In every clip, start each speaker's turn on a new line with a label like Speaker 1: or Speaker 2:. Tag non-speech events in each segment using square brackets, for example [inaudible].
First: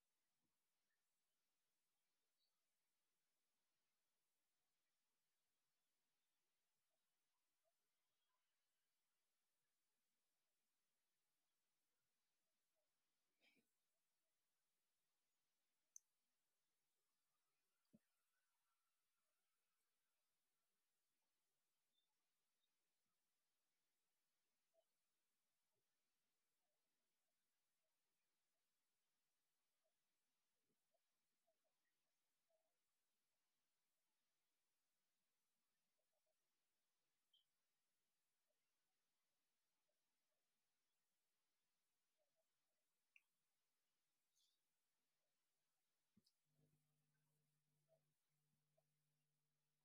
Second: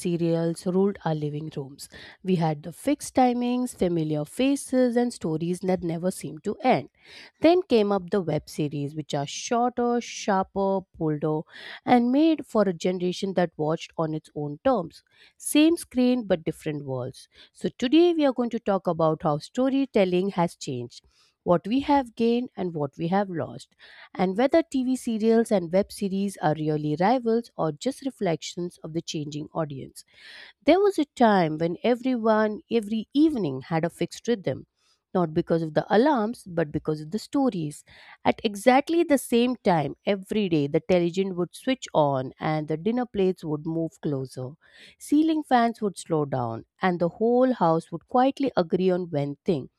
Speaker 1: serials ruled our living rooms. We had the fixed timings, familiar faces, and stories that never seemed to end. Then came up the web series, which are shorter, sharper, bolder, and made for a generation that watched on its own terms. Same screen, but different worlds. So, today we are going to talk about how storytelling has changed, what we have gained, and what we have lost, and whether TV serials and web series are really rivals or just reflections of the changing audience. There was a time when everyone, every evening, had a fixed rhythm, not because of the alarms, but because of the stories. At exactly the same time every day, the television would switch on and the dinner plates would move closer. Ceiling fans would slow down, and the whole house would quietly agree on one thing:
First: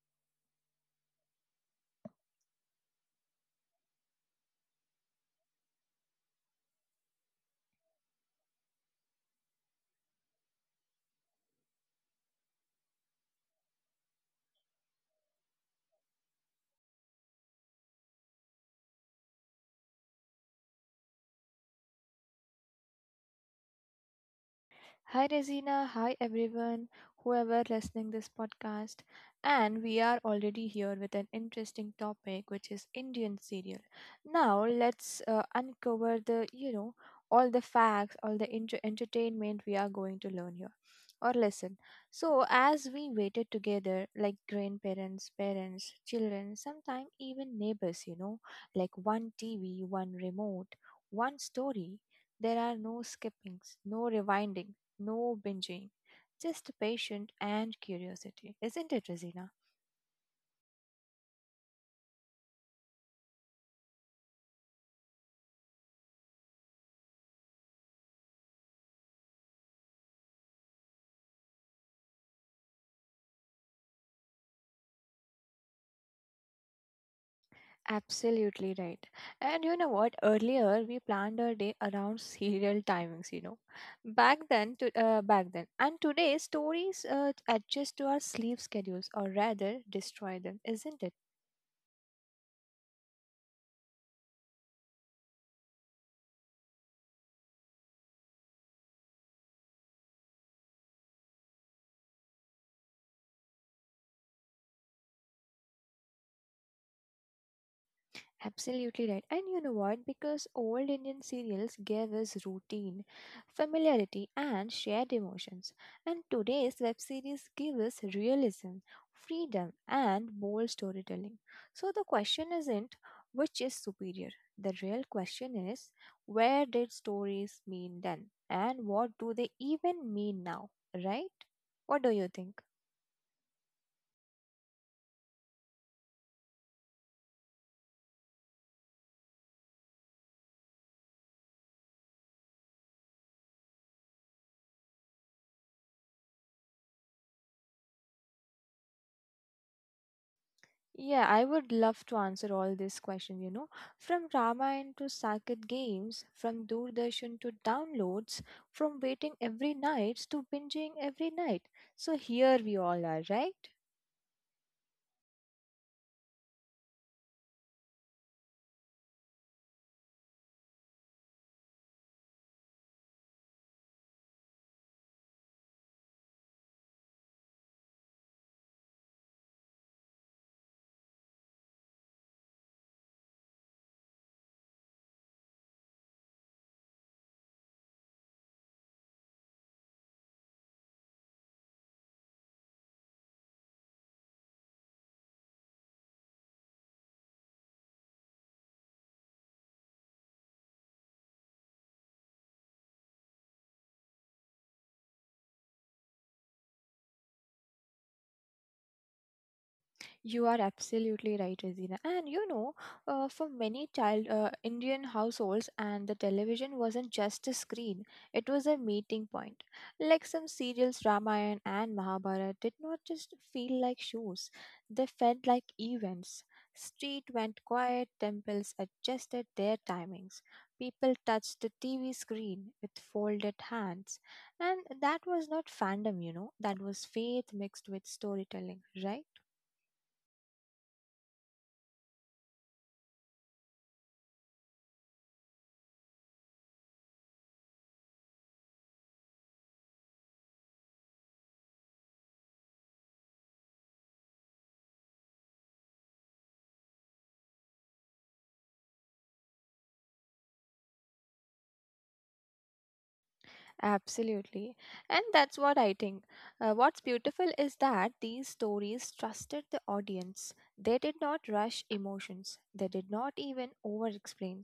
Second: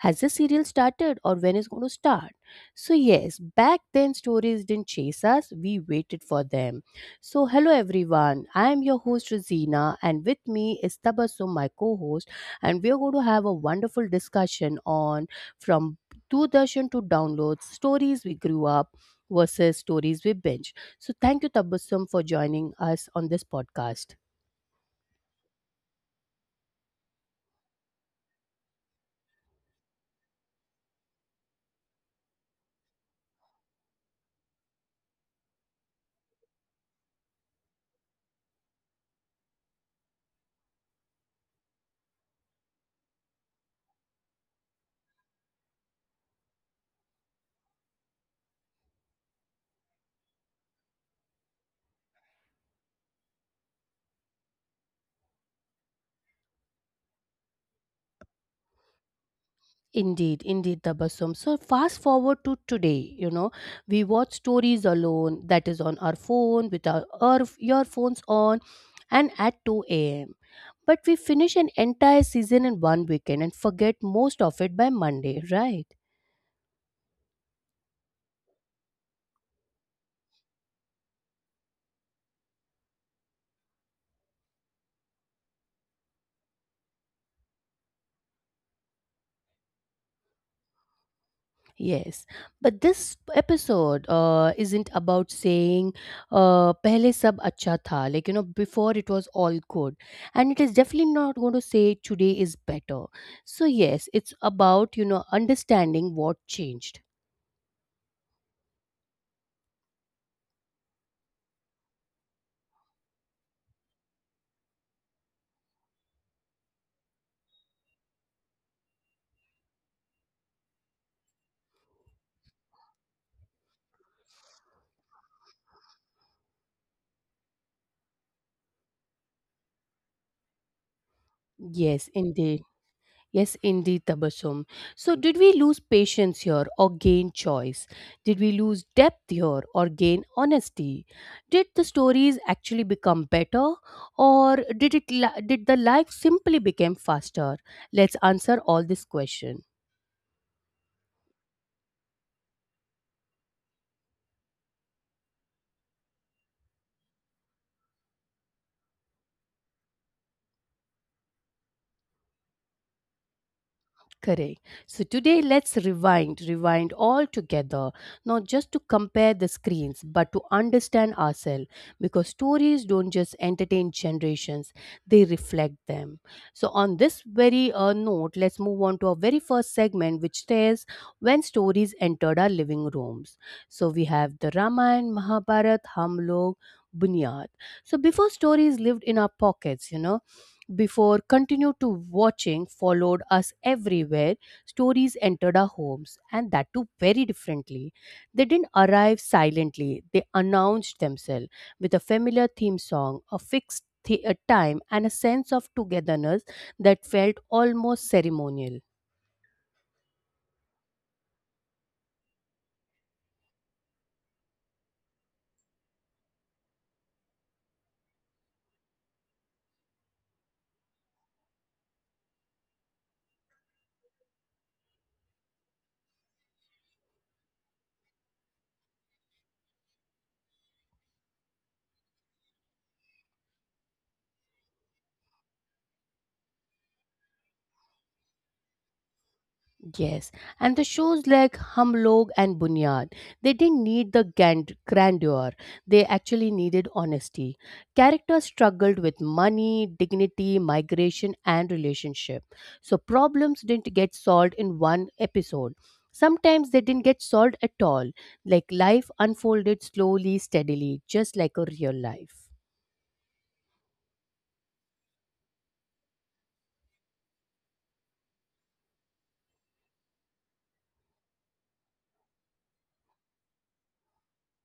Speaker 1: has the serial started, or when is going to start? So yes, back then stories didn't chase us, we waited for them. So hello everyone, I am your host Rosina, and with me is Tabassum, my co-host, and we are going to have a wonderful discussion on, from Doordarshan to downloads, stories we grew up versus stories we binge. So thank you Tabassum for joining us on this podcast.
Speaker 2: Hi Resina, hi everyone, whoever listening this podcast. And we are already here with an interesting topic which is Indian serial. Now let's uncover all the facts, all the entertainment we are going to learn here or listen. So as we waited together like grandparents, parents, children, sometimes even neighbors, you know, like one TV, one remote, one story, there are no skippings, no rewinding, no binging, just patience and curiosity. Isn't it, Rosina?
Speaker 1: Indeed, indeed, Tabassum. So fast forward to today, we watch stories alone, that is on our phone, with our earphones on, and at 2 a.m. But we finish an entire season in one weekend and forget most of it by Monday, right?
Speaker 2: Absolutely right. And you know what? Earlier we planned our day around serial timings, you know. Back then. And today stories adjust to our sleep schedules or rather destroy them, isn't it?
Speaker 1: Yes, but this episode isn't about saying "pehle sab acha tha." Like, before it was all good, and it is definitely not going to say today is better. So yes, it's about understanding what changed.
Speaker 2: Absolutely right. And you know what? Because old Indian serials gave us routine, familiarity, and shared emotions. And today's web series give us realism, freedom, and bold storytelling. So the question isn't which is superior. The real question is, where did stories mean then? And what do they even mean now? Right? What
Speaker 1: Yes,
Speaker 2: do you
Speaker 1: indeed.
Speaker 2: think?
Speaker 1: Yes, indeed, Tabassum. So, did we lose patience here or gain choice? Did we lose depth here or gain honesty? Did the stories actually become better, or did the life simply become faster? Let's answer all this question.
Speaker 2: Yeah, I would love to answer all these questions, you know. From Ramayana to Saket games, from Doordarshan to downloads, from waiting every night to binging every night. So here we all are, right?
Speaker 1: Correct. So today, let's rewind, rewind all together, not just to compare the screens, but to understand ourselves. Because stories don't just entertain generations, they reflect them. So, on this very note, let's move on to our very first segment, which says when stories entered our living rooms. So, we have the Ramayana, Mahabharat, Hamlog, Bunyad. So, before stories lived in our pockets, before continued to watching followed us everywhere, stories entered our homes, and that too very differently. They didn't arrive silently, they announced themselves with a familiar theme song, a fixed a time, and a sense of togetherness that felt almost ceremonial.
Speaker 2: You are absolutely right, Azina. And you know, for many child Indian households, and the television wasn't just a screen; it was a meeting point. Like some serials, Ramayana and Mahabharata did not just feel like shows; they felt like events. Street went quiet, temples adjusted their timings. People touched the TV screen with folded hands. And that was not fandom, you know, that was faith mixed with storytelling, right?
Speaker 1: Yes, and the shows like Hum Log and Bunyad, they didn't need the grandeur. They actually needed honesty. Characters struggled with money, dignity, migration, and relationship. So problems didn't get solved in one episode. Sometimes they didn't get solved at all. Like life unfolded slowly, steadily, just like a real life.
Speaker 2: Absolutely. And that's what I think. What's beautiful is that these stories trusted the audience. They did not rush emotions, they did not even over explain.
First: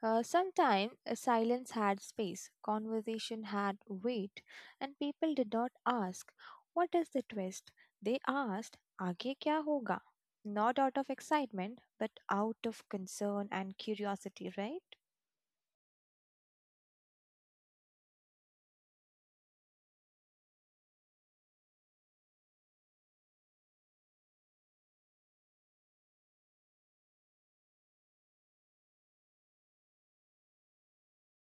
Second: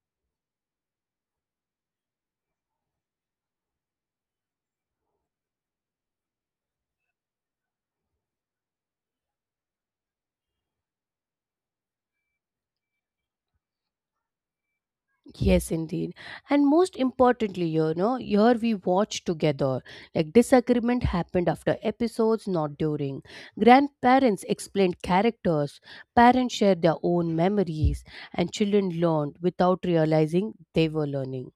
Speaker 2: Sometimes silence had space, conversation had weight, and people did not ask, "What is the twist?" They asked, "Aage kya hoga?" Not out of excitement, but out of concern and curiosity, right?
Speaker 1: Yes, indeed. And most importantly, here we watched together. Like disagreement happened after episodes, not during. Grandparents explained characters, parents shared their own memories, and children learned without realizing they were learning.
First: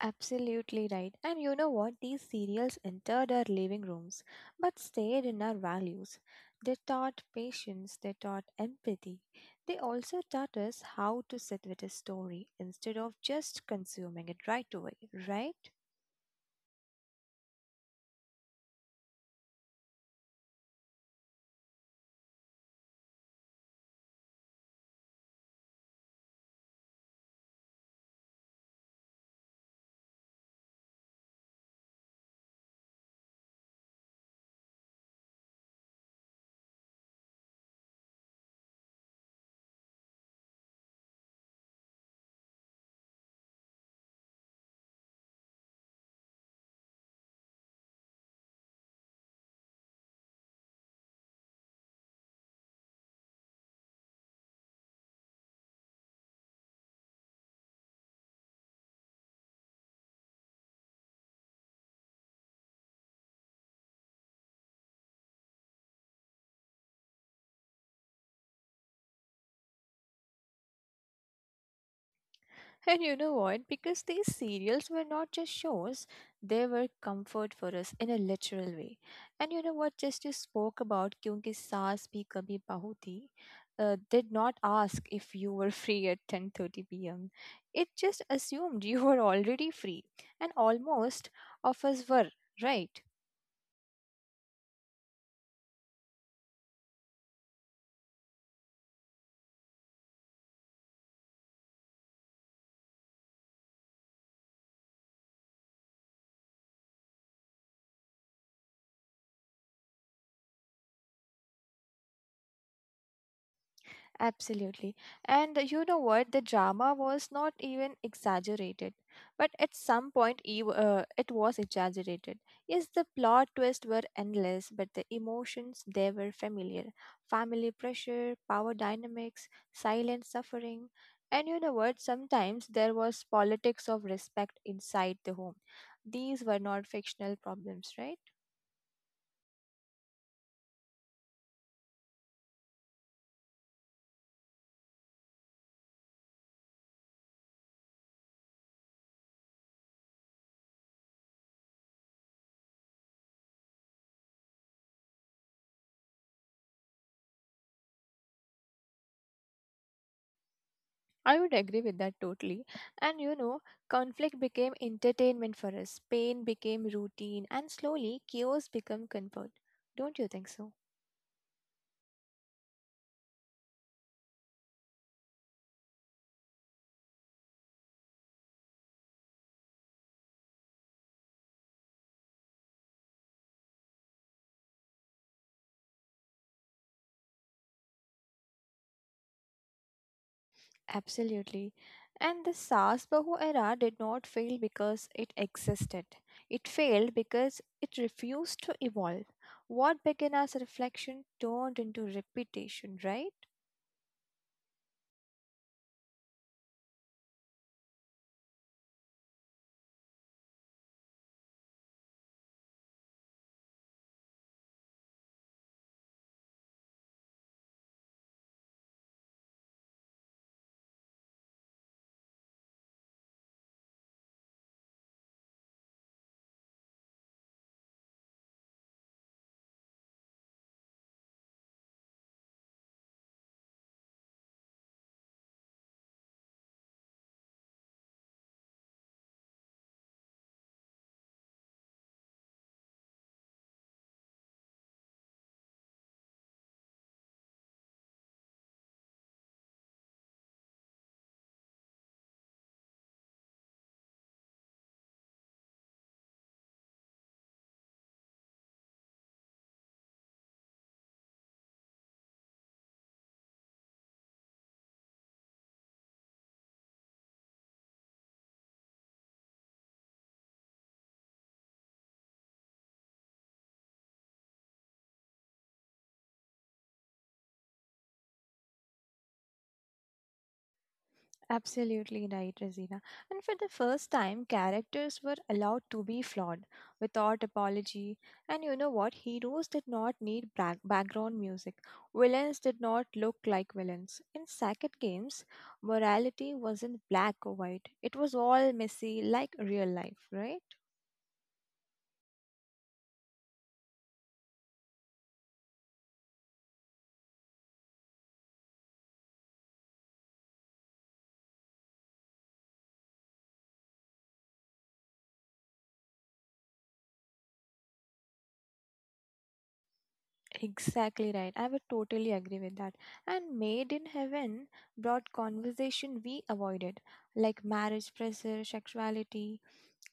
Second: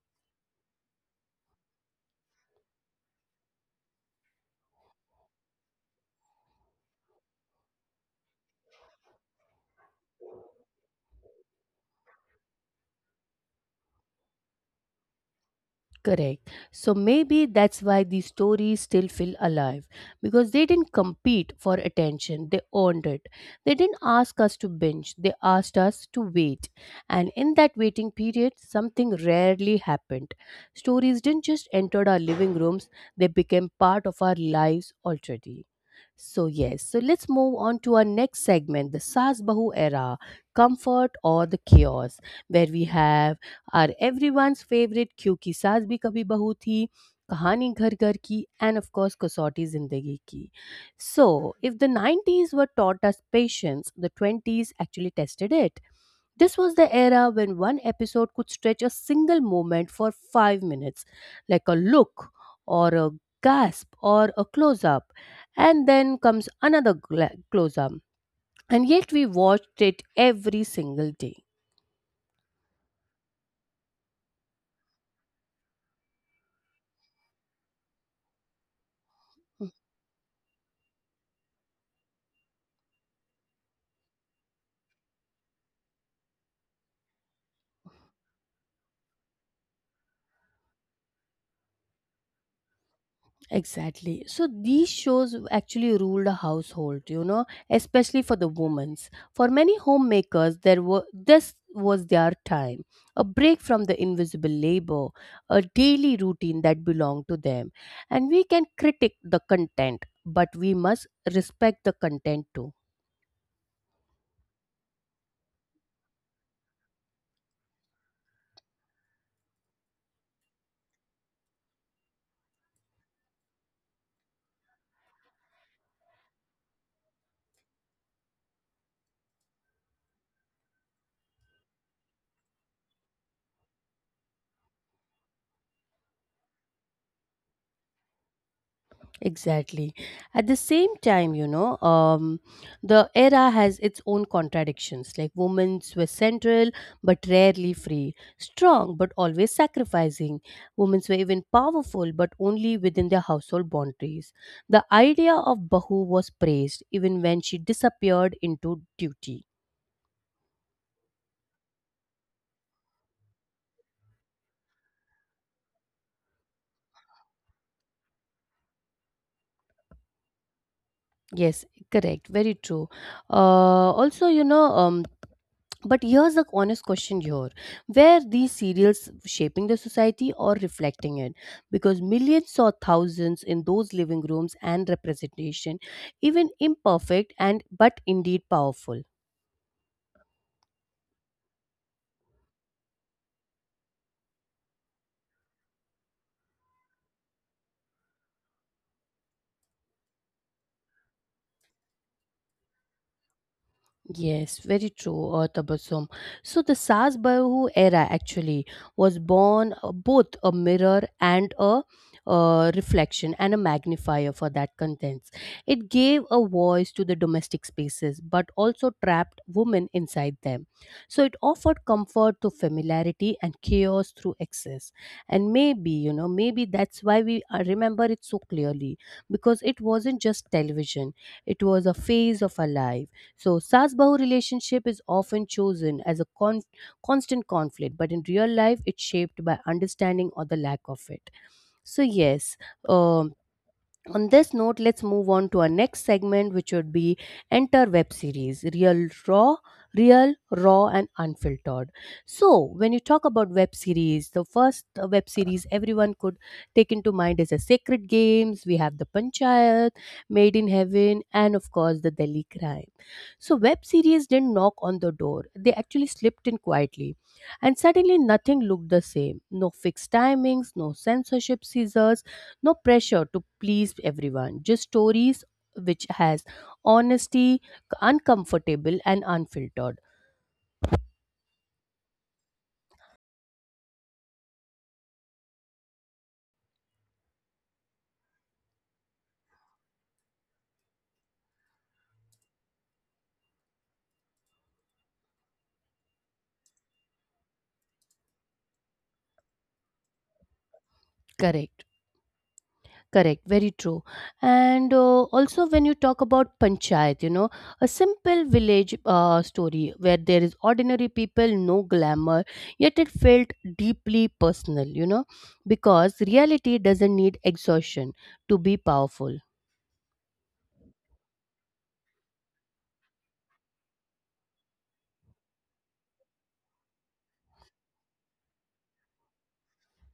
Speaker 2: Absolutely right. And you know what? These serials entered our living rooms but stayed in our values. They taught patience, they taught empathy. They also taught us how to sit with a story instead of just consuming it right away, right?
Speaker 1: Correct. So maybe that's why these stories still feel alive, because they didn't compete for attention, they earned it. They didn't ask us to binge, they asked us to wait. And in that waiting period, something rarely happened. Stories didn't just enter our living rooms, they became part of our lives already. So, yes, so let's move on to our next segment, the Sas Bahu era, comfort or the chaos, where we have our everyone's favorite Kyuki Saas Bhi Kabhi Bahu Thi, Kahani Ghar Ghar Ki, and of course, Kasauti Zindagi Ki. So, if the 90s were taught us patience, the 20s actually tested it. This was the era when one episode could stretch a single moment for 5 minutes, like a look or a gasp or a close up, and then comes another close up. And yet we watched it every single day.
Speaker 2: And you know what? Because these serials were not just shows, they were comfort for us in a literal way. And you
Speaker 1: Mm.
Speaker 2: know what? Just you spoke about Kyunki Saas Bhi Kabhi Bahu Thi, did not ask if you were [laughs] free at 10:30 p.m. It just assumed you were already free, and almost of us were, right?
Speaker 1: Exactly. So these shows actually ruled a household, especially for the women's. For many homemakers, there were this was their time, a break from the invisible labor, a daily routine that belonged to them. And we can critique the content, but we must respect the content too.
Speaker 2: Absolutely. And you know what? The drama was not even exaggerated. But at some point, it was exaggerated. Yes, the plot twists were endless, but the emotions, they were familiar. Family pressure, power dynamics, silent suffering. And you know what? Sometimes there was politics of respect inside the home. These were not fictional problems, right?
Speaker 1: Exactly. At the same time, the era has its own contradictions. Like women were central but rarely free, strong but always sacrificing. Women were even powerful but only within their household boundaries. The idea of Bahu was praised even when she disappeared into duty.
Speaker 2: I would agree with that totally. And you know, conflict became entertainment for us, pain became routine, and slowly chaos became comfort. Don't you think so?
Speaker 1: Yes, correct. Very true. Also, but here's the honest question here, were these serials shaping the society or reflecting it? Because millions or thousands in those living rooms and representation, even imperfect and but indeed powerful.
Speaker 2: Absolutely. And the SARS Bahu era did not fail because it existed. It failed because it refused to evolve. What began as reflection turned into repetition, right?
Speaker 1: Yes, very true, Tabassum. So the Sas-Bahu era actually was born, both a mirror and a, reflection and a magnifier for that contents. It gave a voice to the domestic spaces, but also trapped women inside them. So it offered comfort to familiarity and chaos through excess. And maybe that's why we remember it so clearly, because it wasn't just television; it was a phase of our life. So, Sas Bahu relationship is often chosen as a constant conflict, but in real life, it's shaped by understanding or the lack of it. So, yes, um, on this note, let's move on to our next segment, which would be enter web series, real, raw, and unfiltered. So when you talk about web series, the first web series everyone could take into mind is the Sacred Games. We have the Panchayat, Made in Heaven, and of course the Delhi Crime. So web series didn't knock on the door, they actually slipped in quietly, and suddenly nothing looked the same, no fixed timings, no censorship scissors, no pressure to please everyone, just stories, which has honesty, uncomfortable and unfiltered.
Speaker 2: Absolutely right, Rosina. And for the first time, characters were allowed to be flawed without apology. And you know what? Heroes did not need background music. Villains did not look like villains. In Sackett games, morality wasn't black or white, it was all messy, like real life, right?
Speaker 1: Correct, correct. Very true. And also, when you talk about Panchayat, a simple village story where there is ordinary people, no glamour, yet it felt deeply personal, because reality doesn't need exhaustion to be powerful.
Speaker 2: Exactly right. I would totally agree with that. And Made in Heaven brought conversation we avoided, like marriage pressure, sexuality,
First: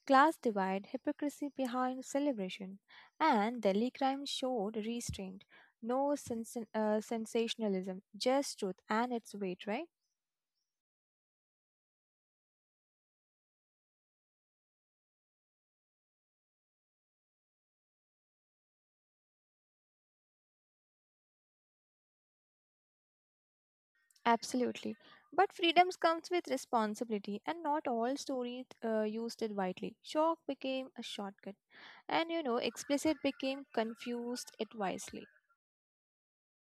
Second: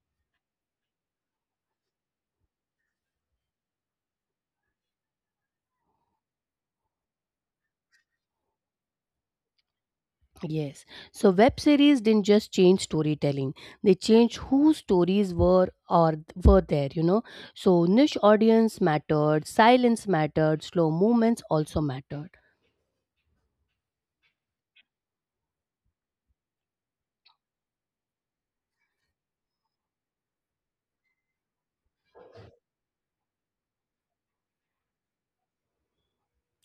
Speaker 2: class divide, hypocrisy behind celebration, and Delhi crime showed restraint. No sens- sensationalism, just truth and its weight, right?
Speaker 1: Yes. So web series didn't just change storytelling. They changed whose stories were, or were there. So niche audience mattered, silence mattered, slow movements also mattered.
Speaker 2: Absolutely. But freedoms comes with responsibility, and not all stories used it widely. Shock became a shortcut, and you know, explicit became confused it wisely.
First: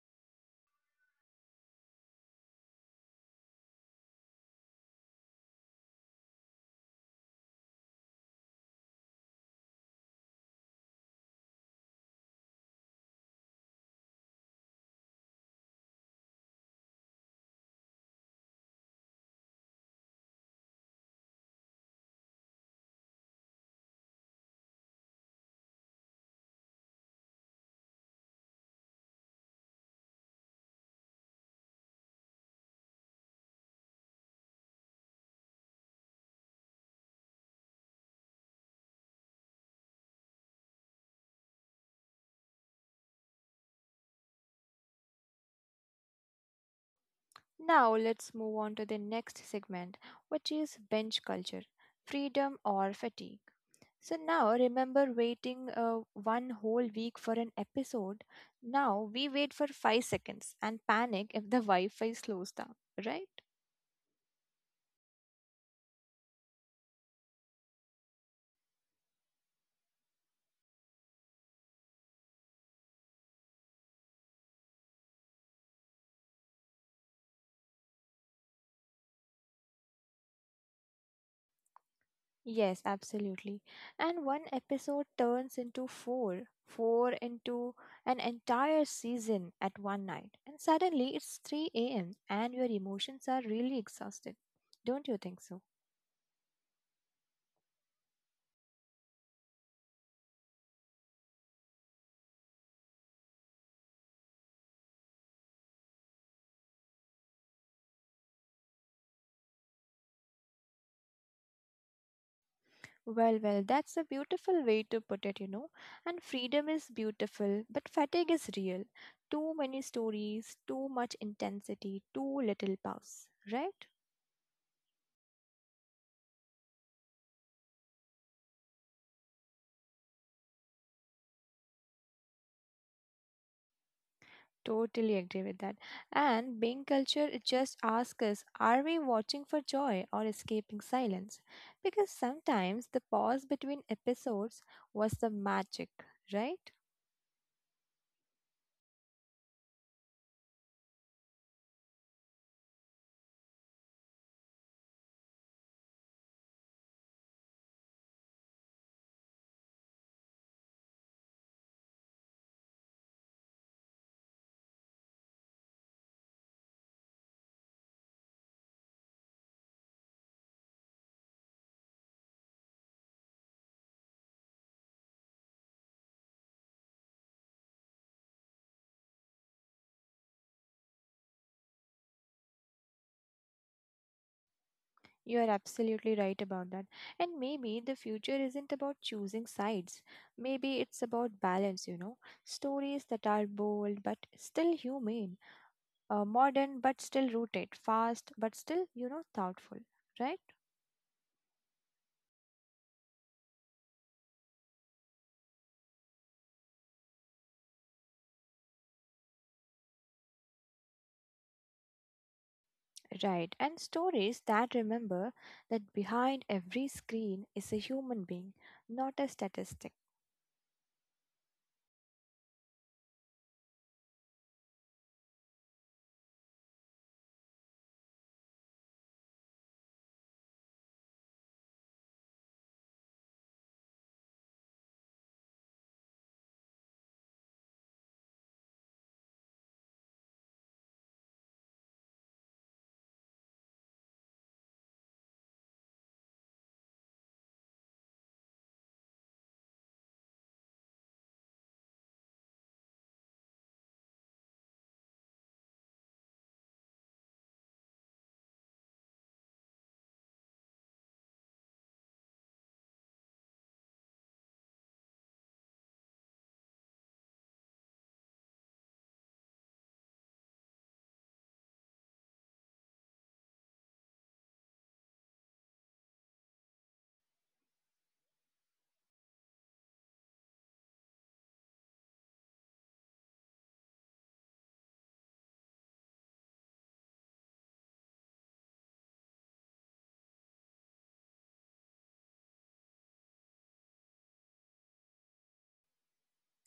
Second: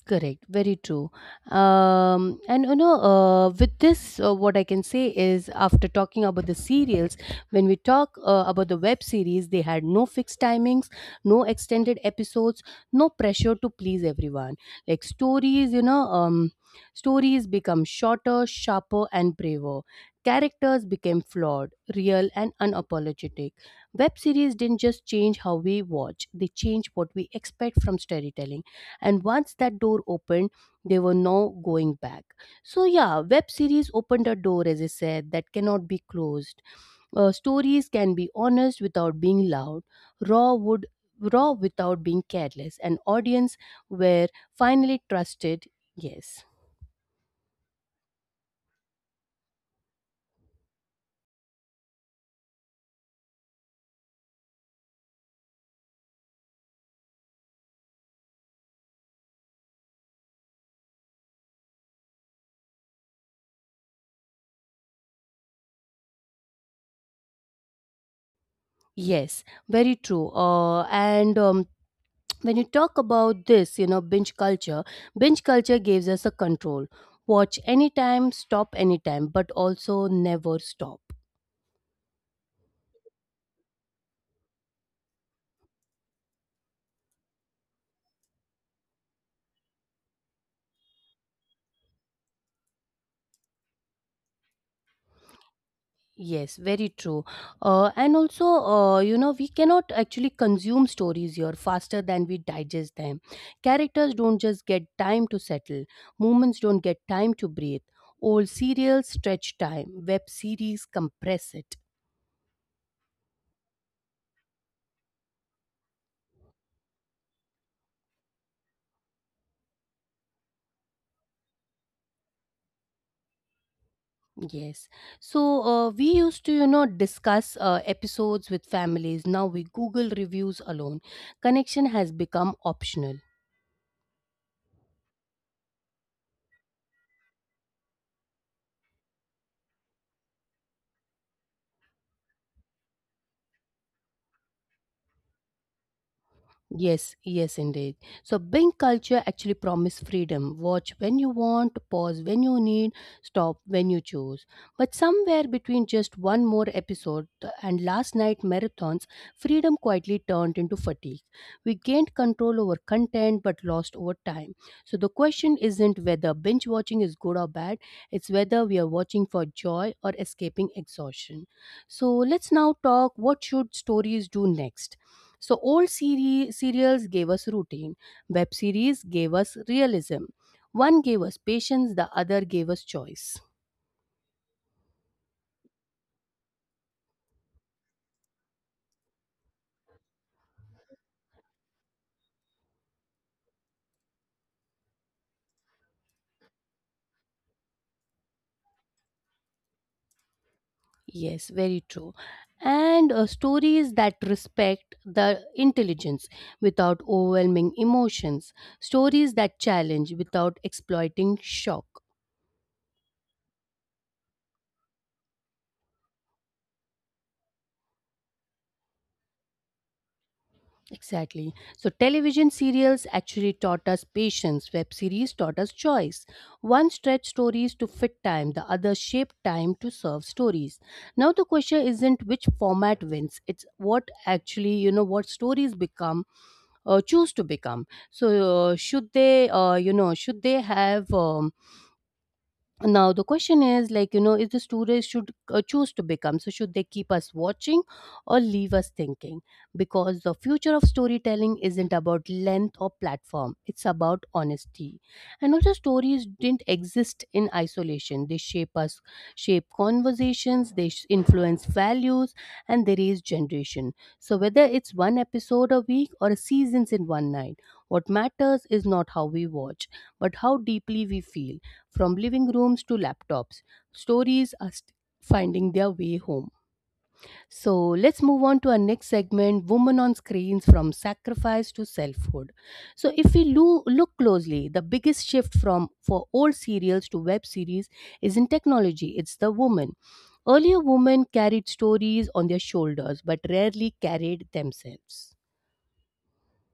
Speaker 1: Correct, very true. With this, what I can say is, after talking about the serials, when we talk about the web series, they had no fixed timings, no extended episodes, no pressure to please everyone. Like stories become shorter, sharper, and braver. Characters became flawed, real, and unapologetic. Web series didn't just change how we watch; they changed what we expect from storytelling, and once that door opened, there were no going back. So yeah, web series opened a door, as I said, that cannot be closed. Stories can be honest without being loud, raw would raw without being careless, and audience were finally trusted. Yes.
Speaker 2: Now let's move on to the next segment, which is bench culture, freedom or fatigue. So now remember waiting one whole week for an episode. Now we wait for 5 seconds and panic if the Wi Fi slows down, right?
Speaker 1: Yes, very true. And [tsk] When you talk about this, binge culture, binge culture gives us a control. Watch anytime, stop anytime, but also never stop.
Speaker 2: Yes, absolutely. And one episode turns into four, four into an entire season at one night. And suddenly it's 3 a.m. and your emotions are really exhausted. Don't you think so?
Speaker 1: Yes, very true. And also, we cannot actually consume stories here faster than we digest them. Characters don't just get time to settle, moments don't get time to breathe. Old serials stretch time, web series compress it.
Speaker 2: Well, well, that's a beautiful way to put it, you know. And freedom is beautiful, but fatigue is real. Too many stories, too much intensity, too little pause, right?
Speaker 1: Yes. So we used to, discuss episodes with families. Now we Google reviews alone. Connection has become optional.
Speaker 2: Totally agree with that. And being culture, it just asks us, are we watching for joy or escaping silence? Because sometimes the pause between episodes was the magic, right?
Speaker 1: Yes, yes, indeed. So, Bing culture actually promise freedom. Watch when you want, pause when you need, stop when you choose. But somewhere between just one more episode and last night marathons, freedom quietly turned into fatigue. We gained control over content but lost over time. So, the question isn't whether binge watching is good or bad, it's whether we are watching for joy or escaping exhaustion. So, let's now talk what should stories do next. So old serials gave us routine, web series gave us realism. One gave us patience, the other gave us choice.
Speaker 2: You are absolutely right about that. And maybe the future isn't about choosing sides. Maybe it's about balance, you know. Stories that are bold but still humane, modern but still rooted, fast but still, you know, thoughtful. Right?
Speaker 1: Yes, very true. And stories that respect the intelligence without overwhelming emotions, stories that challenge without exploiting shock.
Speaker 2: Right. And stories that remember that behind every screen is a human being, not a statistic.
Speaker 1: Exactly. So, television serials actually taught us patience, web series taught us choice. One stretched stories to fit time, the other shaped time to serve stories. Now, the question isn't which format wins, it's what actually, what stories become. Choose to become so should they you know should they have now the question is if the students should choose to become, so should they keep us watching or leave us thinking? Because the future of storytelling isn't about length or platform, it's about honesty. And also, stories didn't exist in isolation. They shape us, shape conversations, they influence values, and they raise generation. So whether it's one episode a week or seasons in one night, what matters is not how we watch, but how deeply we feel. From living rooms to laptops, stories are st- finding their way home. So let's move on to our next segment, Women on Screens, from Sacrifice to Selfhood. So, if we look closely, the biggest shift from for old serials to web series is in technology, it's the woman. Earlier, women carried stories on their shoulders but rarely carried themselves.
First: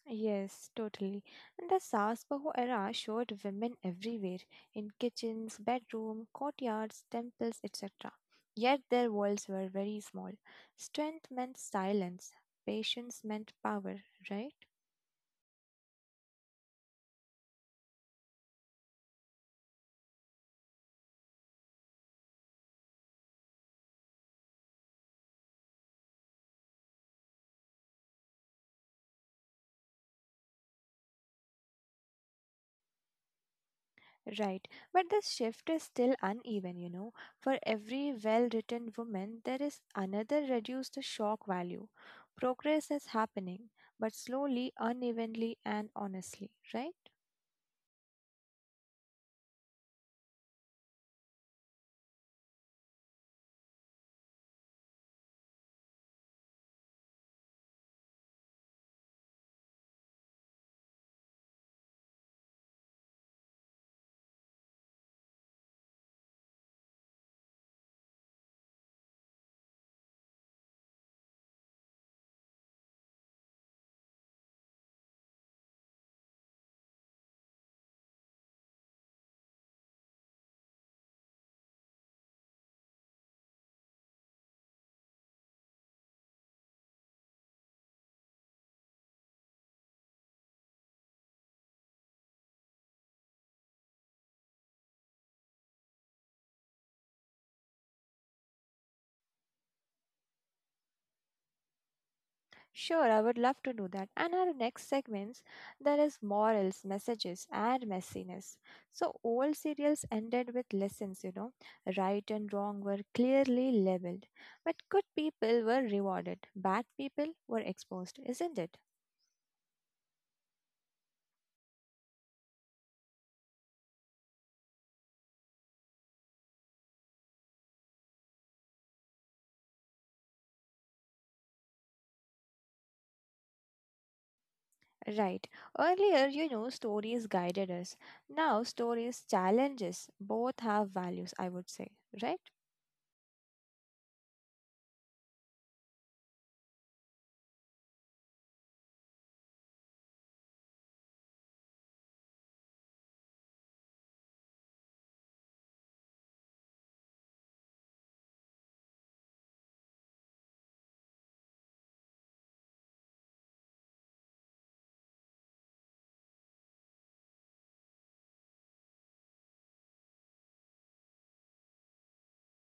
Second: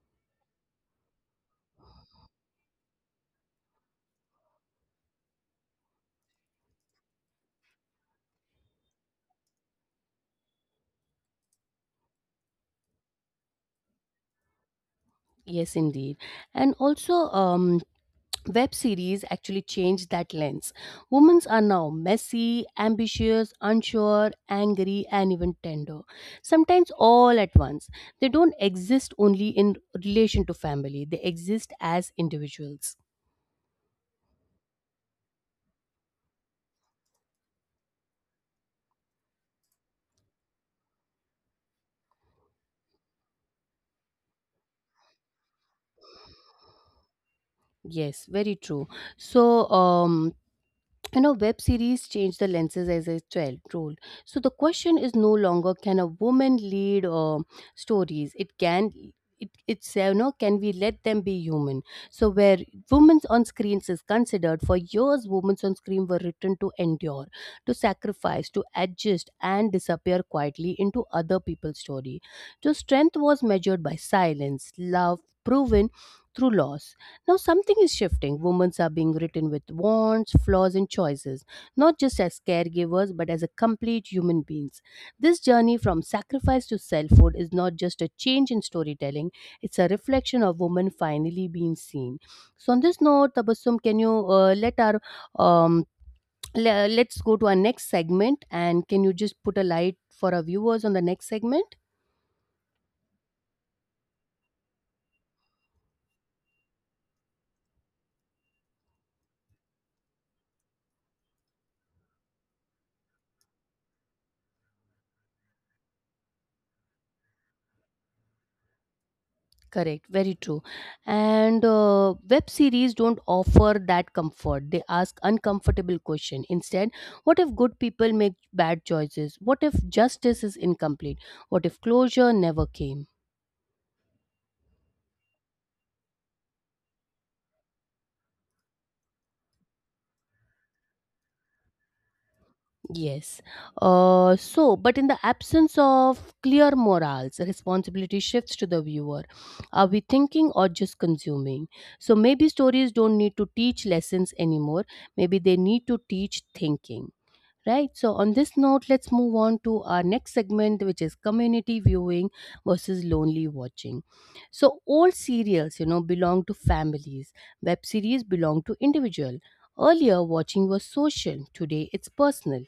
Speaker 2: Yes, totally. And the Sasbaho era showed women everywhere in kitchens, bedroom, courtyards, temples, etc. Yet their worlds were very small. Strength meant silence, patience meant power, right?
Speaker 1: Yes, indeed. And also, um, web series actually changed that lens. Women are now messy, ambitious, unsure, angry, and even tender. Sometimes all at once. They don't exist only in relation to family, they exist as individuals.
Speaker 2: Right. But this shift is still uneven, you know. For every well written woman, there is another reduced to shock value. Progress is happening, but slowly, unevenly, and honestly, right?
Speaker 1: Yes, very true. So, web series changed the lenses as a child role, so the question is no longer can a woman lead stories, it can, it's can we let them be human? So where women's on screens is considered, for years women's on screen were written to endure, to sacrifice, to adjust, and disappear quietly into other people's story. So strength was measured by silence, love proven through loss. Now, something is shifting. Women are being written with wants, flaws, and choices, not just as caregivers, but as a complete human beings. This journey from sacrifice to selfhood is not just a change in storytelling, it's a reflection of women finally being seen. So, on this note, Tabassum, can you let our um, let's go to our next segment, and can you just put a light for our viewers on the next segment?
Speaker 2: Sure, I would love to do that. And our next segments, there is morals, messages, and messiness. So old serials ended with lessons, you know. Right and wrong were clearly labeled. But good people were rewarded. Bad people were exposed, isn't it?
Speaker 1: Correct, very true. And web series don't offer that comfort. They ask uncomfortable question. Instead, what if good people make bad choices? What if justice is incomplete? What if closure never came?
Speaker 2: Right. Earlier, you know, stories guided us. Now stories challenges. Both have values, I would say, right?
Speaker 1: Yes. So, but in the absence of clear morals, responsibility shifts to the viewer. Are we thinking or just consuming? So maybe stories don't need to teach lessons anymore. Maybe they need to teach thinking. Right, so on this note, let's move on to our next segment, which is community viewing versus lonely watching. So, old serials, you know, belong to families, web series belong to individual. Earlier, watching was social, today, it's personal.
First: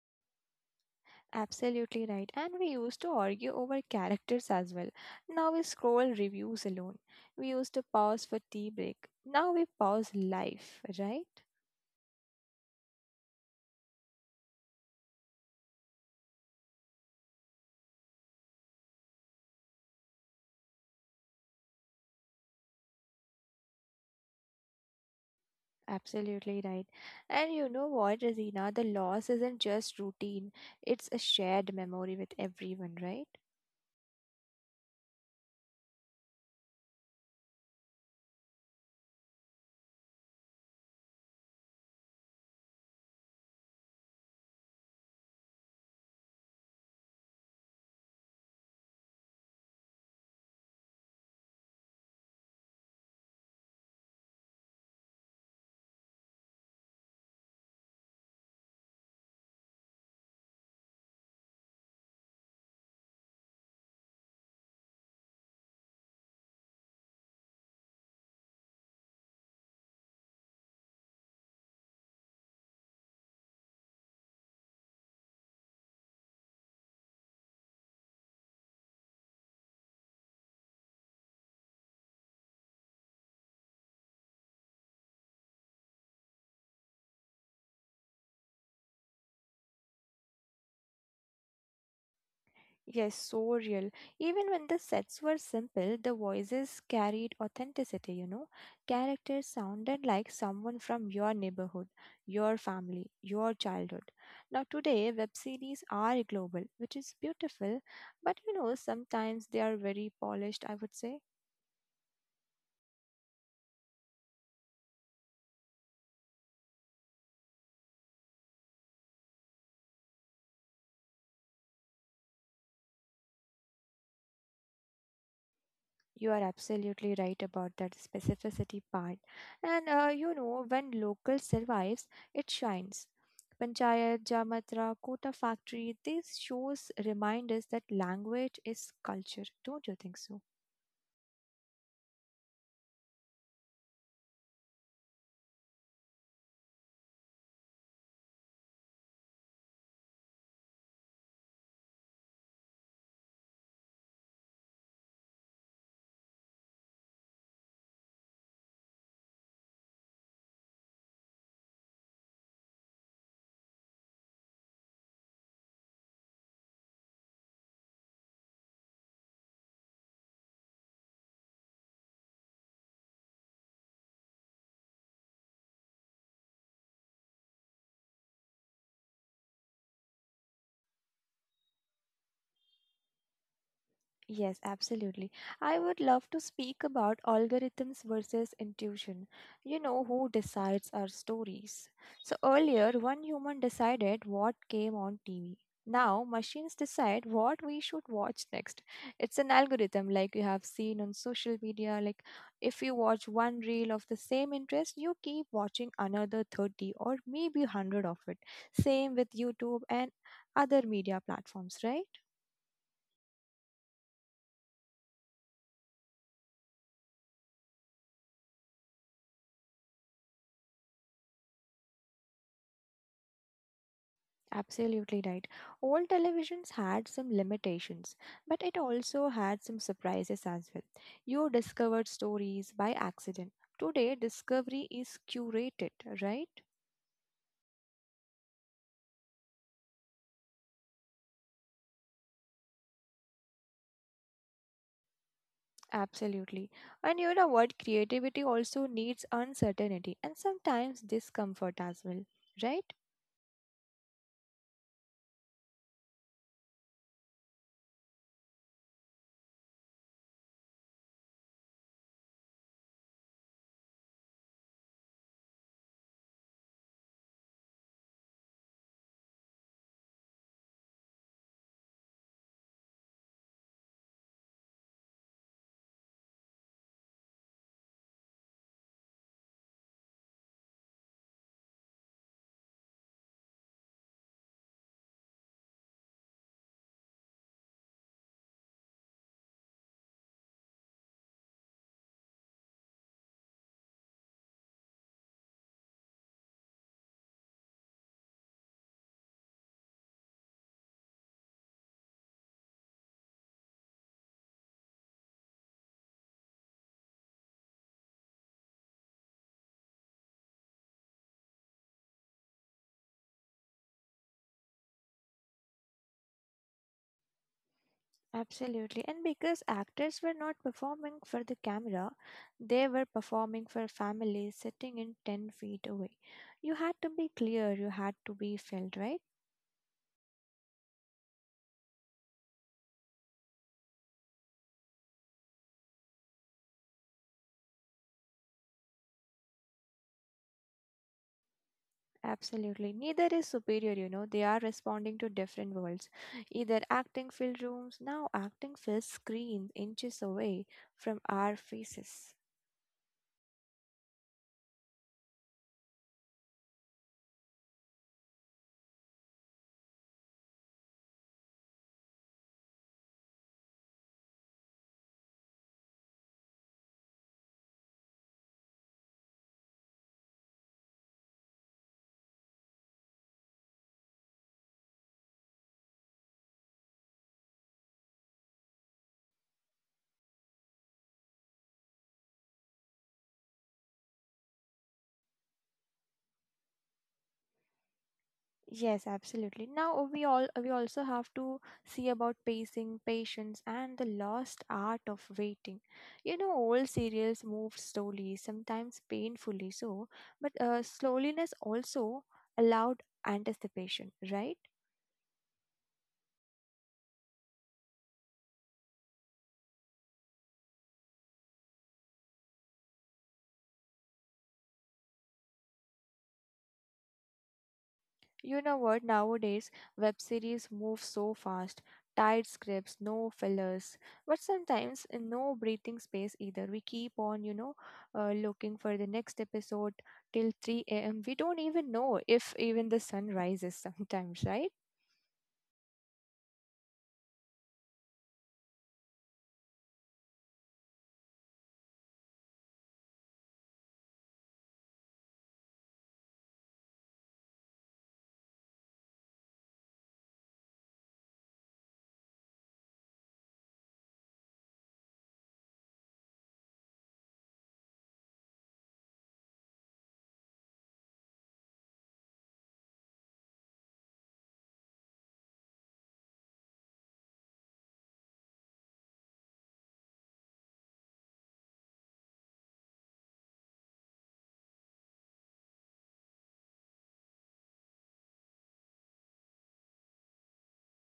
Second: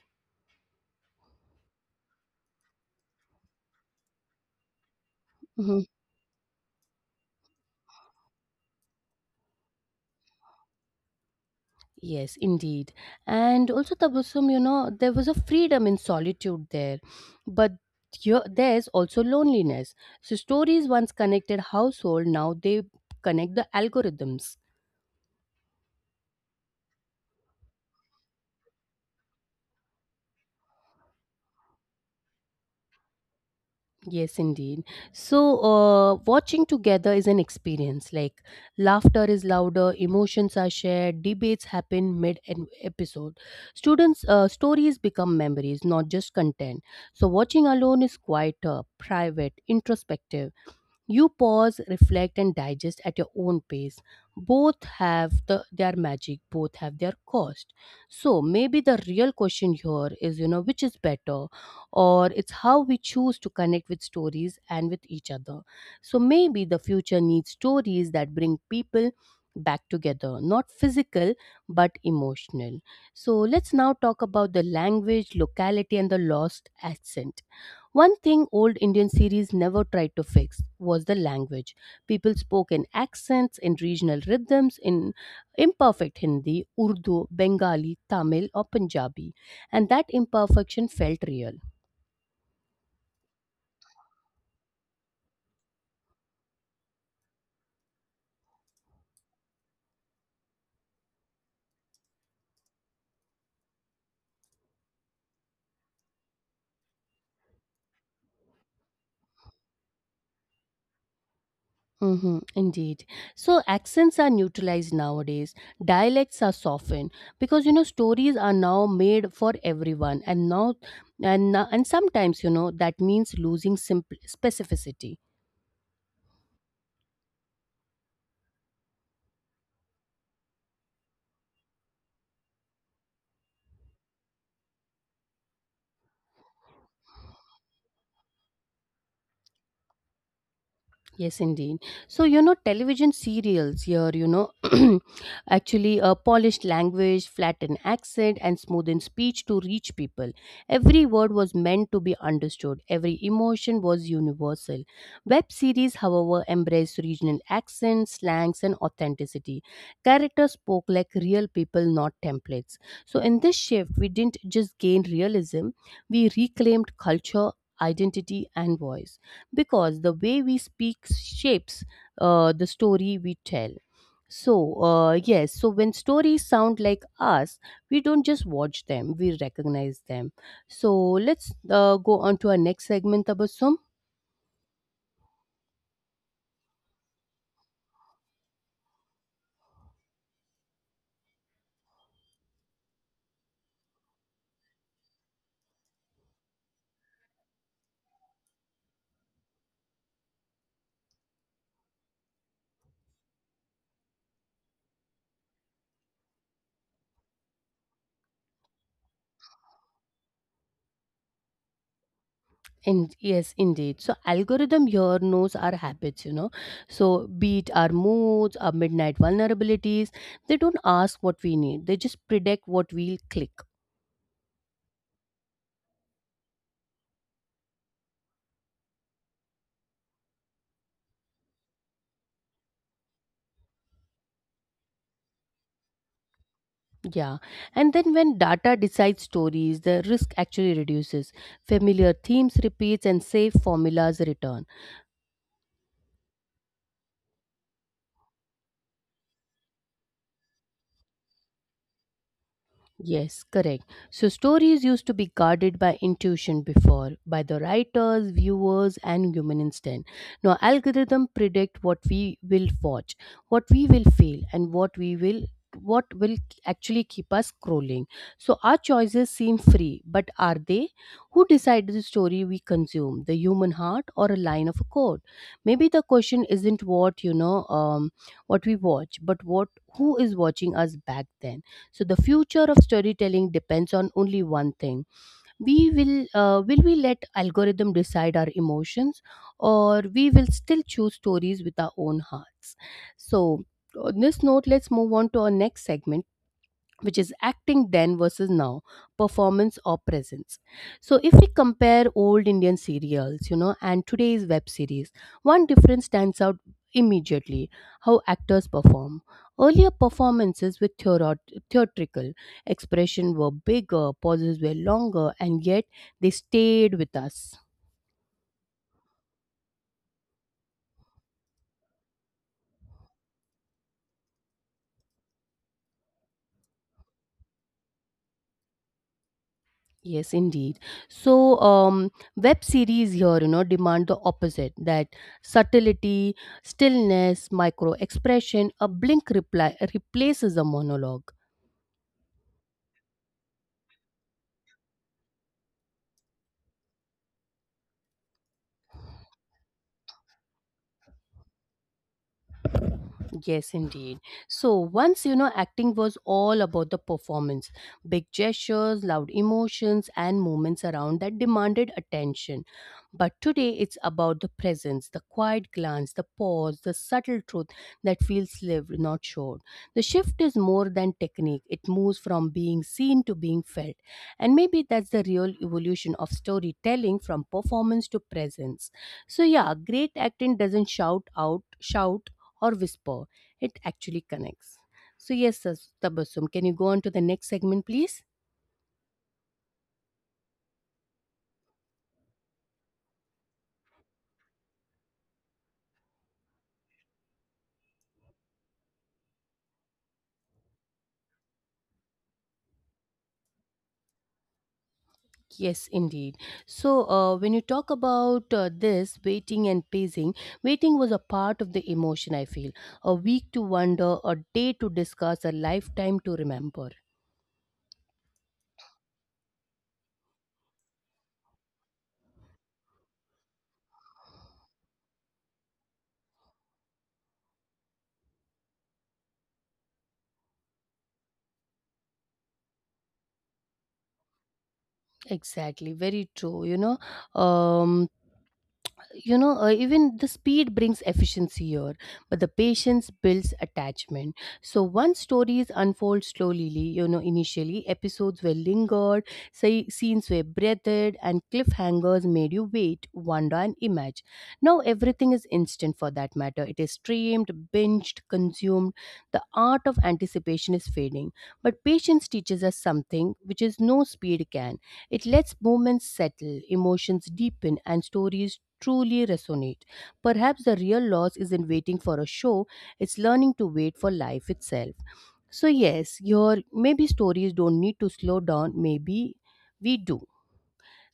Speaker 2: Absolutely right. And we used to argue over characters as well. Now we
Speaker 1: Mhm.
Speaker 2: scroll reviews alone. We used to pause for tea break. Now we pause life, right?
Speaker 1: Yes, indeed. And also, Tabassum, you know, there was a freedom in solitude there, but here, there's also loneliness. So, stories once connected household, now they connect the algorithms.
Speaker 2: Absolutely right. And you know what, Razina? The loss isn't just routine, it's a shared memory with everyone, right?
Speaker 1: Yes, indeed. So, watching together is an experience. Like, laughter is louder, emotions are shared, debates happen mid episode. Students' stories become memories, not just content. So, watching alone is quieter, private, introspective. You pause, reflect, and digest at your own pace. Both have their magic, both have their cost. So maybe the real question here is, you know, which is better, or it's how we choose to connect with stories and with each other. So maybe the future needs stories that bring people back together, not physical but emotional. So let's now talk about the language, locality, and the lost accent. One thing old Indian series never tried to fix was the language. People spoke in accents, in regional rhythms, in imperfect Hindi, Urdu, Bengali, Tamil, or Punjabi, and that imperfection felt real.
Speaker 2: Yes, so real. Even when the sets were simple, the voices carried authenticity, you know. Characters sounded like someone from your neighborhood, your family, your childhood. Now, today, web series are global, which is beautiful, but you know, sometimes they are very polished, I would say.
Speaker 1: Hmm, indeed. So accents are neutralized nowadays. Dialects are softened because you know stories are now made for everyone, and now and sometimes you know that means losing simple specificity.
Speaker 2: You are absolutely right about that specificity part. And you know, when local survives, it shines. Panchayat, Jamatra, Kota factory, these shows remind us that language is culture. Don't you think so?
Speaker 1: Yes, indeed. So, you know, television serials here, you know, [clears throat] actually a polished language, flattened accent, and smoothened speech to reach people. Every word was meant to be understood, every emotion was universal. Web series, however, embraced regional accents, slangs, and authenticity. Characters spoke like real people, not templates. So, in this shift, we didn't just gain realism, we reclaimed culture, identity, and voice, because the way we speak shapes the story we tell. So, yes, so when stories sound like us, we don't just watch them, we recognize them. So, let's go on to our next segment, Tabassum.
Speaker 2: Yes, absolutely. I would love to speak about algorithms versus intuition. You know, who decides our stories. So earlier, one human decided what came on TV. Now, machines decide what we should watch next. It's an algorithm like you have seen on social media. Like, if you watch one reel of the same interest, you keep watching another 30 or maybe 100 of it. Same with YouTube and other media platforms, right?
Speaker 1: And yes, indeed. So, algorithm here knows our habits, you know. So, be it our moods, our midnight vulnerabilities, they don't ask what we need, they just predict what we'll click.
Speaker 2: Absolutely right. Old televisions had some limitations, but it also had some surprises as well. You discovered stories by accident. Today, discovery is curated, right?
Speaker 1: Yeah, and then when data decides stories, the risk actually reduces. Familiar themes repeats and safe formulas return.
Speaker 2: Absolutely. And you know what? Creativity also needs uncertainty and sometimes discomfort as well, right?
Speaker 1: Yes, correct. So, stories used to be guarded by intuition before, by the writers, viewers, and human instinct. Now, algorithm predict what we will watch, what we will feel, and what will actually keep us scrolling. So our choices seem free, but are they? Who decides the story we consume, the human heart or a line of a code? Maybe the question isn't what you know what we watch, but what, who is watching us back then? So the future of storytelling depends on only one thing: we will will we let algorithm decide our emotions, or we will still choose stories with our own hearts? So on this note, let's move on to our next segment, which is acting then versus now, performance or presence. So, if we compare old Indian serials, you know, and today's web series, one difference stands out immediately: how actors perform. Earlier performances were theatrical, expression were bigger, pauses were longer, and yet they stayed with us.
Speaker 2: Absolutely. And because actors were not performing for the camera, they were performing for families sitting in 10 feet away. You had to be clear, you had to be felt, right?
Speaker 1: Yes, indeed. So, web series here, you know, demand the opposite: that subtlety, stillness, micro expression, a blink reply replaces a monologue.
Speaker 2: Absolutely. Neither is superior, you know. They are responding to different worlds. Either acting filled rooms, now acting fills screens inches away from our faces.
Speaker 1: Yes, indeed. So once, you know, acting was all about the performance: big gestures, loud emotions, and movements around that demanded attention. But today it's about the presence, the quiet glance, the pause, the subtle truth that feels lived, not showed. The shift is more than technique, it moves from being seen to being felt. And maybe that's the real evolution of storytelling, from performance to presence. So, yeah, great acting doesn't shout or whisper, it actually connects. So, yes, Tabassum, can you go on to the next segment, please?
Speaker 2: Yes, absolutely. Now we all we also have to see about pacing, patience, and the lost art of waiting. You know, old serials move slowly, sometimes painfully so, but slowness also allowed anticipation, right?
Speaker 1: Yes, indeed. So, when you talk about this waiting and pacing, waiting was a part of the emotion, I feel. A week to wonder, a day to discuss, a lifetime to remember.
Speaker 2: You know what? Nowadays, web series move so fast. Tight scripts, no fillers, but sometimes no breathing space either. We keep on, you know, looking for the next episode till 3 a.m. We don't even know if even the sun rises sometimes, right?
Speaker 1: Exactly, very true. You know, um, even the speed brings efficiency here but the patience builds attachment. So once stories unfold slowly, you know, initially episodes were lingered, say, scenes were breathed, and cliffhangers made you wait, wonder, and imagine. Now everything is instant, for that matter it is streamed, binged, consumed. The art of anticipation is fading, but patience teaches us something which is no speed can. It lets moments settle, emotions deepen, and stories truly resonate. Perhaps the real loss isn't waiting for a show, it's learning to wait for life itself. So, yes, your maybe stories don't need to slow down, maybe we do.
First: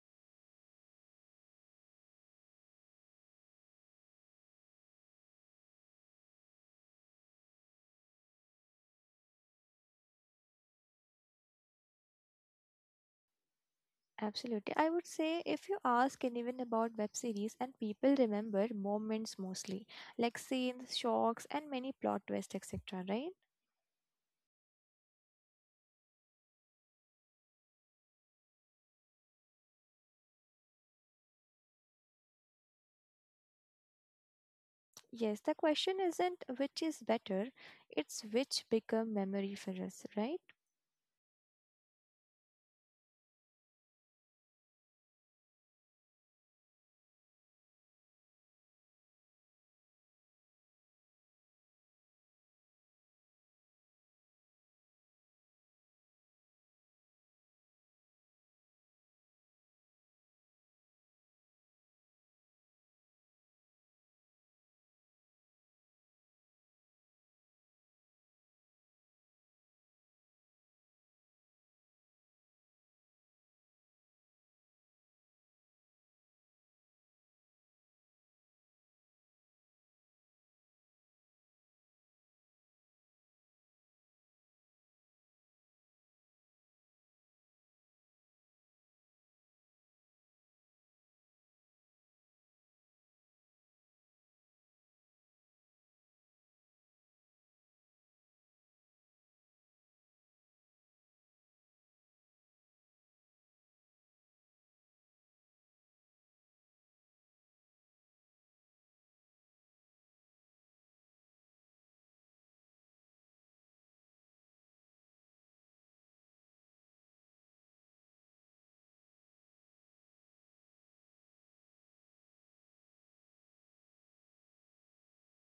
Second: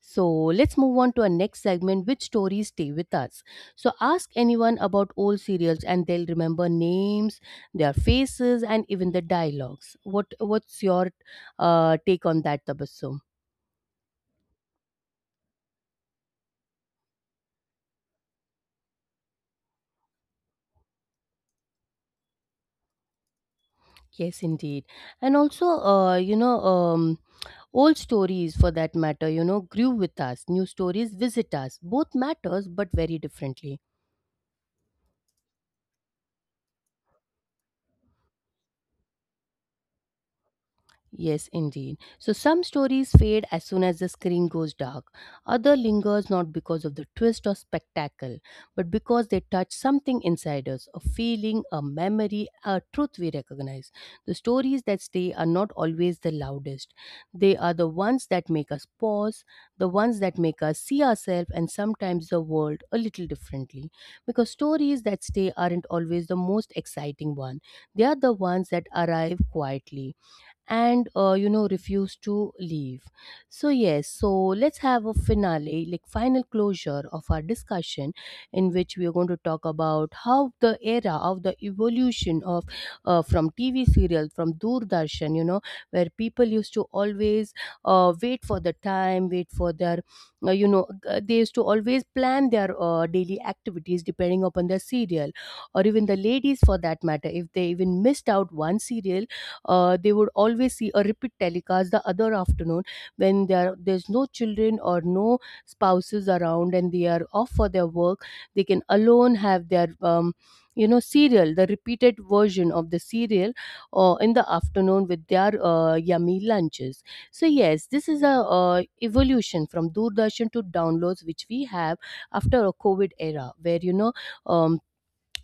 Speaker 1: So, let's move on to our next segment, which stories stay with us. So, ask anyone about old serials and they'll remember names, their faces, and even the dialogues. What's your take on that, Tabassum?
Speaker 2: Absolutely. I would say if you ask anyone about web series and people remember moments mostly, like scenes, shocks, and many plot twists, etc. Right?
Speaker 1: Yes, indeed. And also, old stories for that matter, you know, grew with us. New stories visit us. Both matters, but very differently.
Speaker 2: Yes, the question isn't which is better, it's which become memory for us, right?
Speaker 1: Yes, indeed. So some stories fade as soon as the screen goes dark. Other lingers not because of the twist or spectacle, but because they touch something inside us, a feeling, a memory, a truth we recognize. The stories that stay are not always the loudest. They are the ones that make us pause, the ones that make us see ourselves and sometimes the world a little differently. Because stories that stay aren't always the most exciting one. They are the ones that arrive quietly and you know refuse to leave. So yes, so let's have a finale, like final closure of our discussion, in which we are going to talk about how the era of the evolution of, from TV serial, from Doordarshan, you know, where people used to always wait for the time, wait for their they used to always plan their daily activities depending upon their serial, or even the ladies for that matter, if they even missed out one serial, they would always see a repeat telecast the other afternoon, when there's no children or no spouses around and they are off for their work, they can alone have their cereal, the repeated version of the cereal, in the afternoon with their yummy lunches. So yes, this is a evolution from Doordarshan to downloads, which we have after a COVID era where you know um,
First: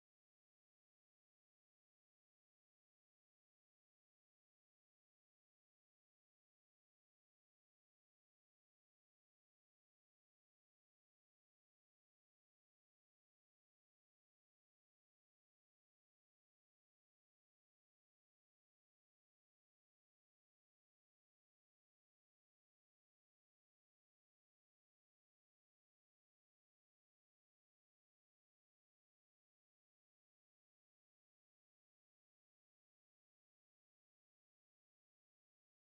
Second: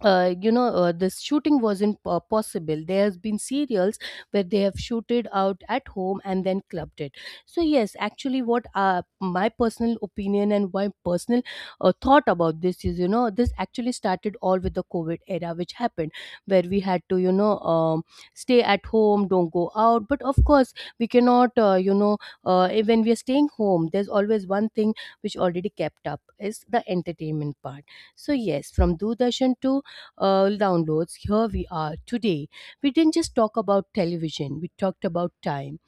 Speaker 1: this shooting wasn't possible. There has been serials where they have shooted out at home and then clubbed it. So yes, actually what my personal opinion and my personal thought about this is, you know, this actually started all with the COVID era which happened, where we had to you know stay at home, don't go out, but of course we cannot when we are staying home there's always one thing which already kept up, is the entertainment part. So yes, from Doordarshan to downloads, here we are today. We didn't just talk about television, we talked about time,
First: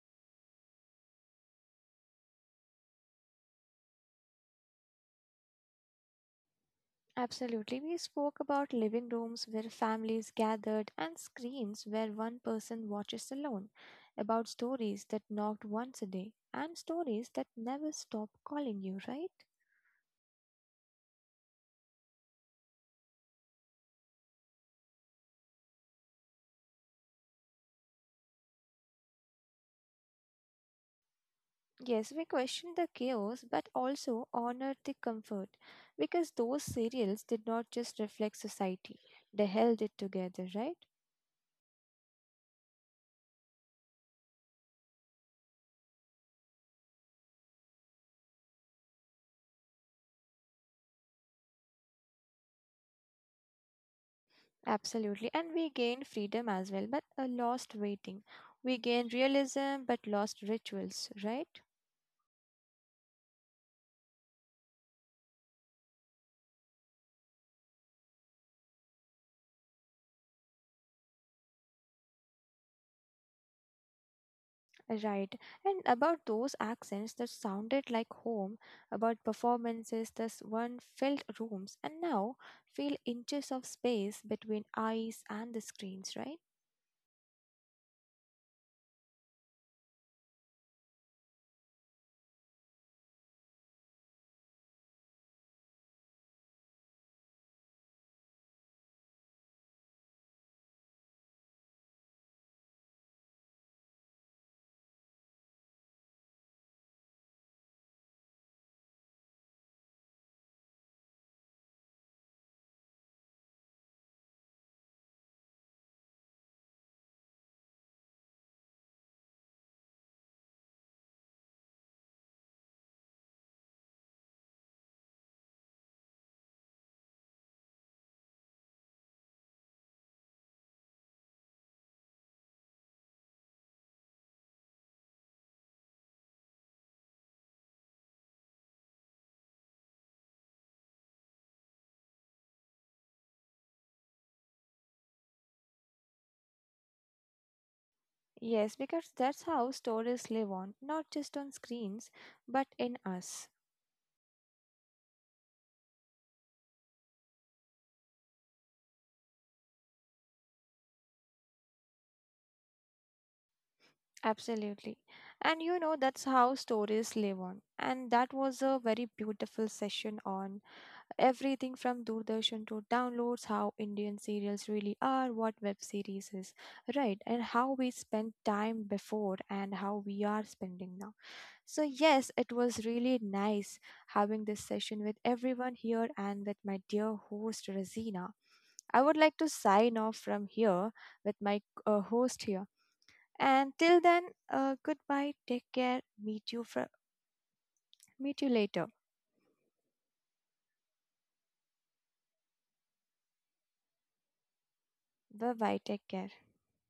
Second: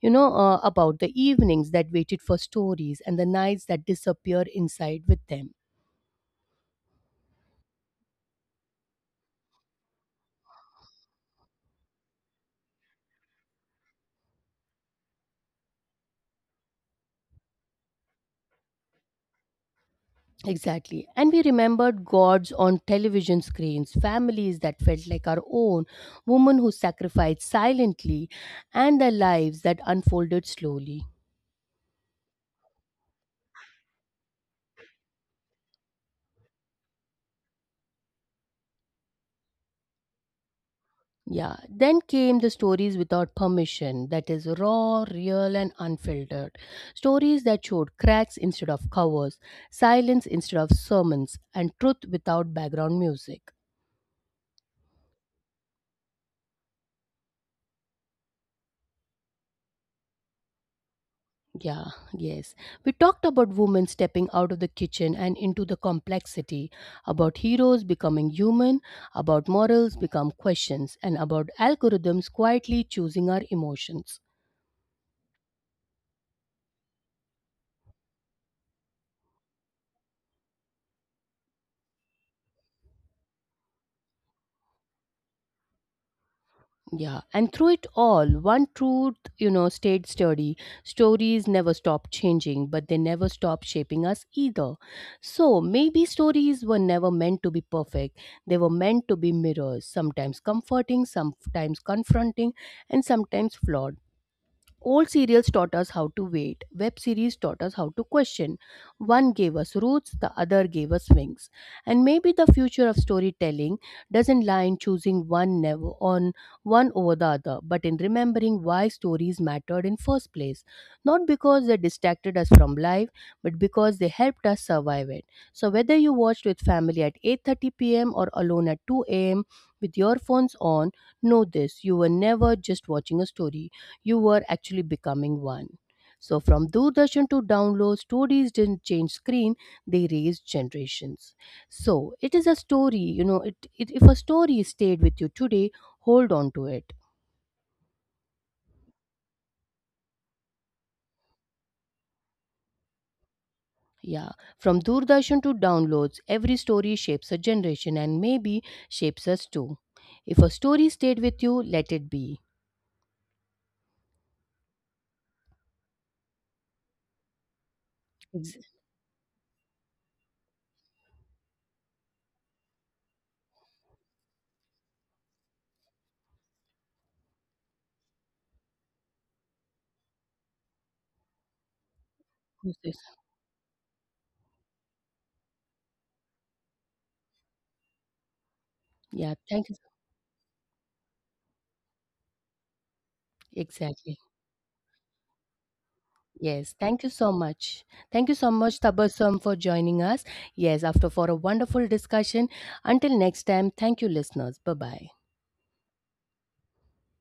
Speaker 1: you know, about the evenings that waited for stories and the nights that disappeared inside with them.
Speaker 2: Absolutely. We spoke about living rooms where families gathered and screens where one person watches alone, about stories that knocked once a day and stories that never stop calling you, right?
Speaker 1: Exactly. And we remembered gods on television screens, families that felt like our own, women who sacrificed silently, and their lives that unfolded slowly.
Speaker 2: Yes, we question the chaos but also honor the comfort because those serials did not just reflect society, they held it together, right?
Speaker 1: Yeah, then came the stories without permission, that is, raw, real, and unfiltered. Stories that showed cracks instead of covers, silence instead of sermons, and truth without background music.
Speaker 2: Absolutely. And we gained freedom as well, but a lost waiting. We gained realism but lost rituals, right?
Speaker 1: Yeah, yes. We talked about women stepping out of the kitchen and into the complexity, about heroes becoming human, about morals become questions, and about algorithms quietly choosing our emotions.
Speaker 2: Right. And about those accents that sounded like home, about performances that one filled rooms and now fill inches of space between eyes and the screens, right?
Speaker 1: Yeah, and through it all, one truth, you know, stayed sturdy. Stories never stop changing, but they never stop shaping us either. So maybe stories were never meant to be perfect. They were meant to be mirrors, sometimes comforting, sometimes confronting, and sometimes flawed. Old serials taught us how to wait. Web series taught us how to question. One gave us roots, the other gave us wings. And maybe the future of storytelling doesn't lie in choosing one never on one over the other, but in remembering why stories mattered in first place. Not because they distracted us from life, but because they helped us survive it. So whether you watched with family at 8:30 p.m. or alone at 2 a.m. with your phones on, know this: you were never just watching a story, you were actually becoming one. So from Doordarshan to download, stories didn't change screen, they raised generations. So it is a story, you know, it if a story stayed with you today, hold on to it.
Speaker 2: Yes, because that's how stories live on, not just on screens, but in us.
Speaker 1: Yeah. From Doordarshan to downloads, every story shapes a generation and maybe shapes us too. If a story stayed with you, let it be.
Speaker 2: Absolutely. And you know, that's how stories live on. And that was
Speaker 1: Ex-
Speaker 2: a very beautiful session on everything from Doordarshan to downloads, how Indian serials really are, what web series is, right? And how we spent time before and how we are spending now. So, yes, it was really nice having this session with everyone here and with my dear host, Rosina. I would
Speaker 1: Yeah,
Speaker 2: like to
Speaker 1: thank you.
Speaker 2: sign off from here with my host here. And till
Speaker 1: Exactly.
Speaker 2: then, goodbye. Take care.
Speaker 1: Yes, thank you so much. Thank you so
Speaker 2: Meet you
Speaker 1: much,
Speaker 2: later.
Speaker 1: Tabassum, for joining us. Yes, after for a wonderful discussion. Until next time, thank you, listeners. Bye bye.
Speaker 2: Bye bye. Take care.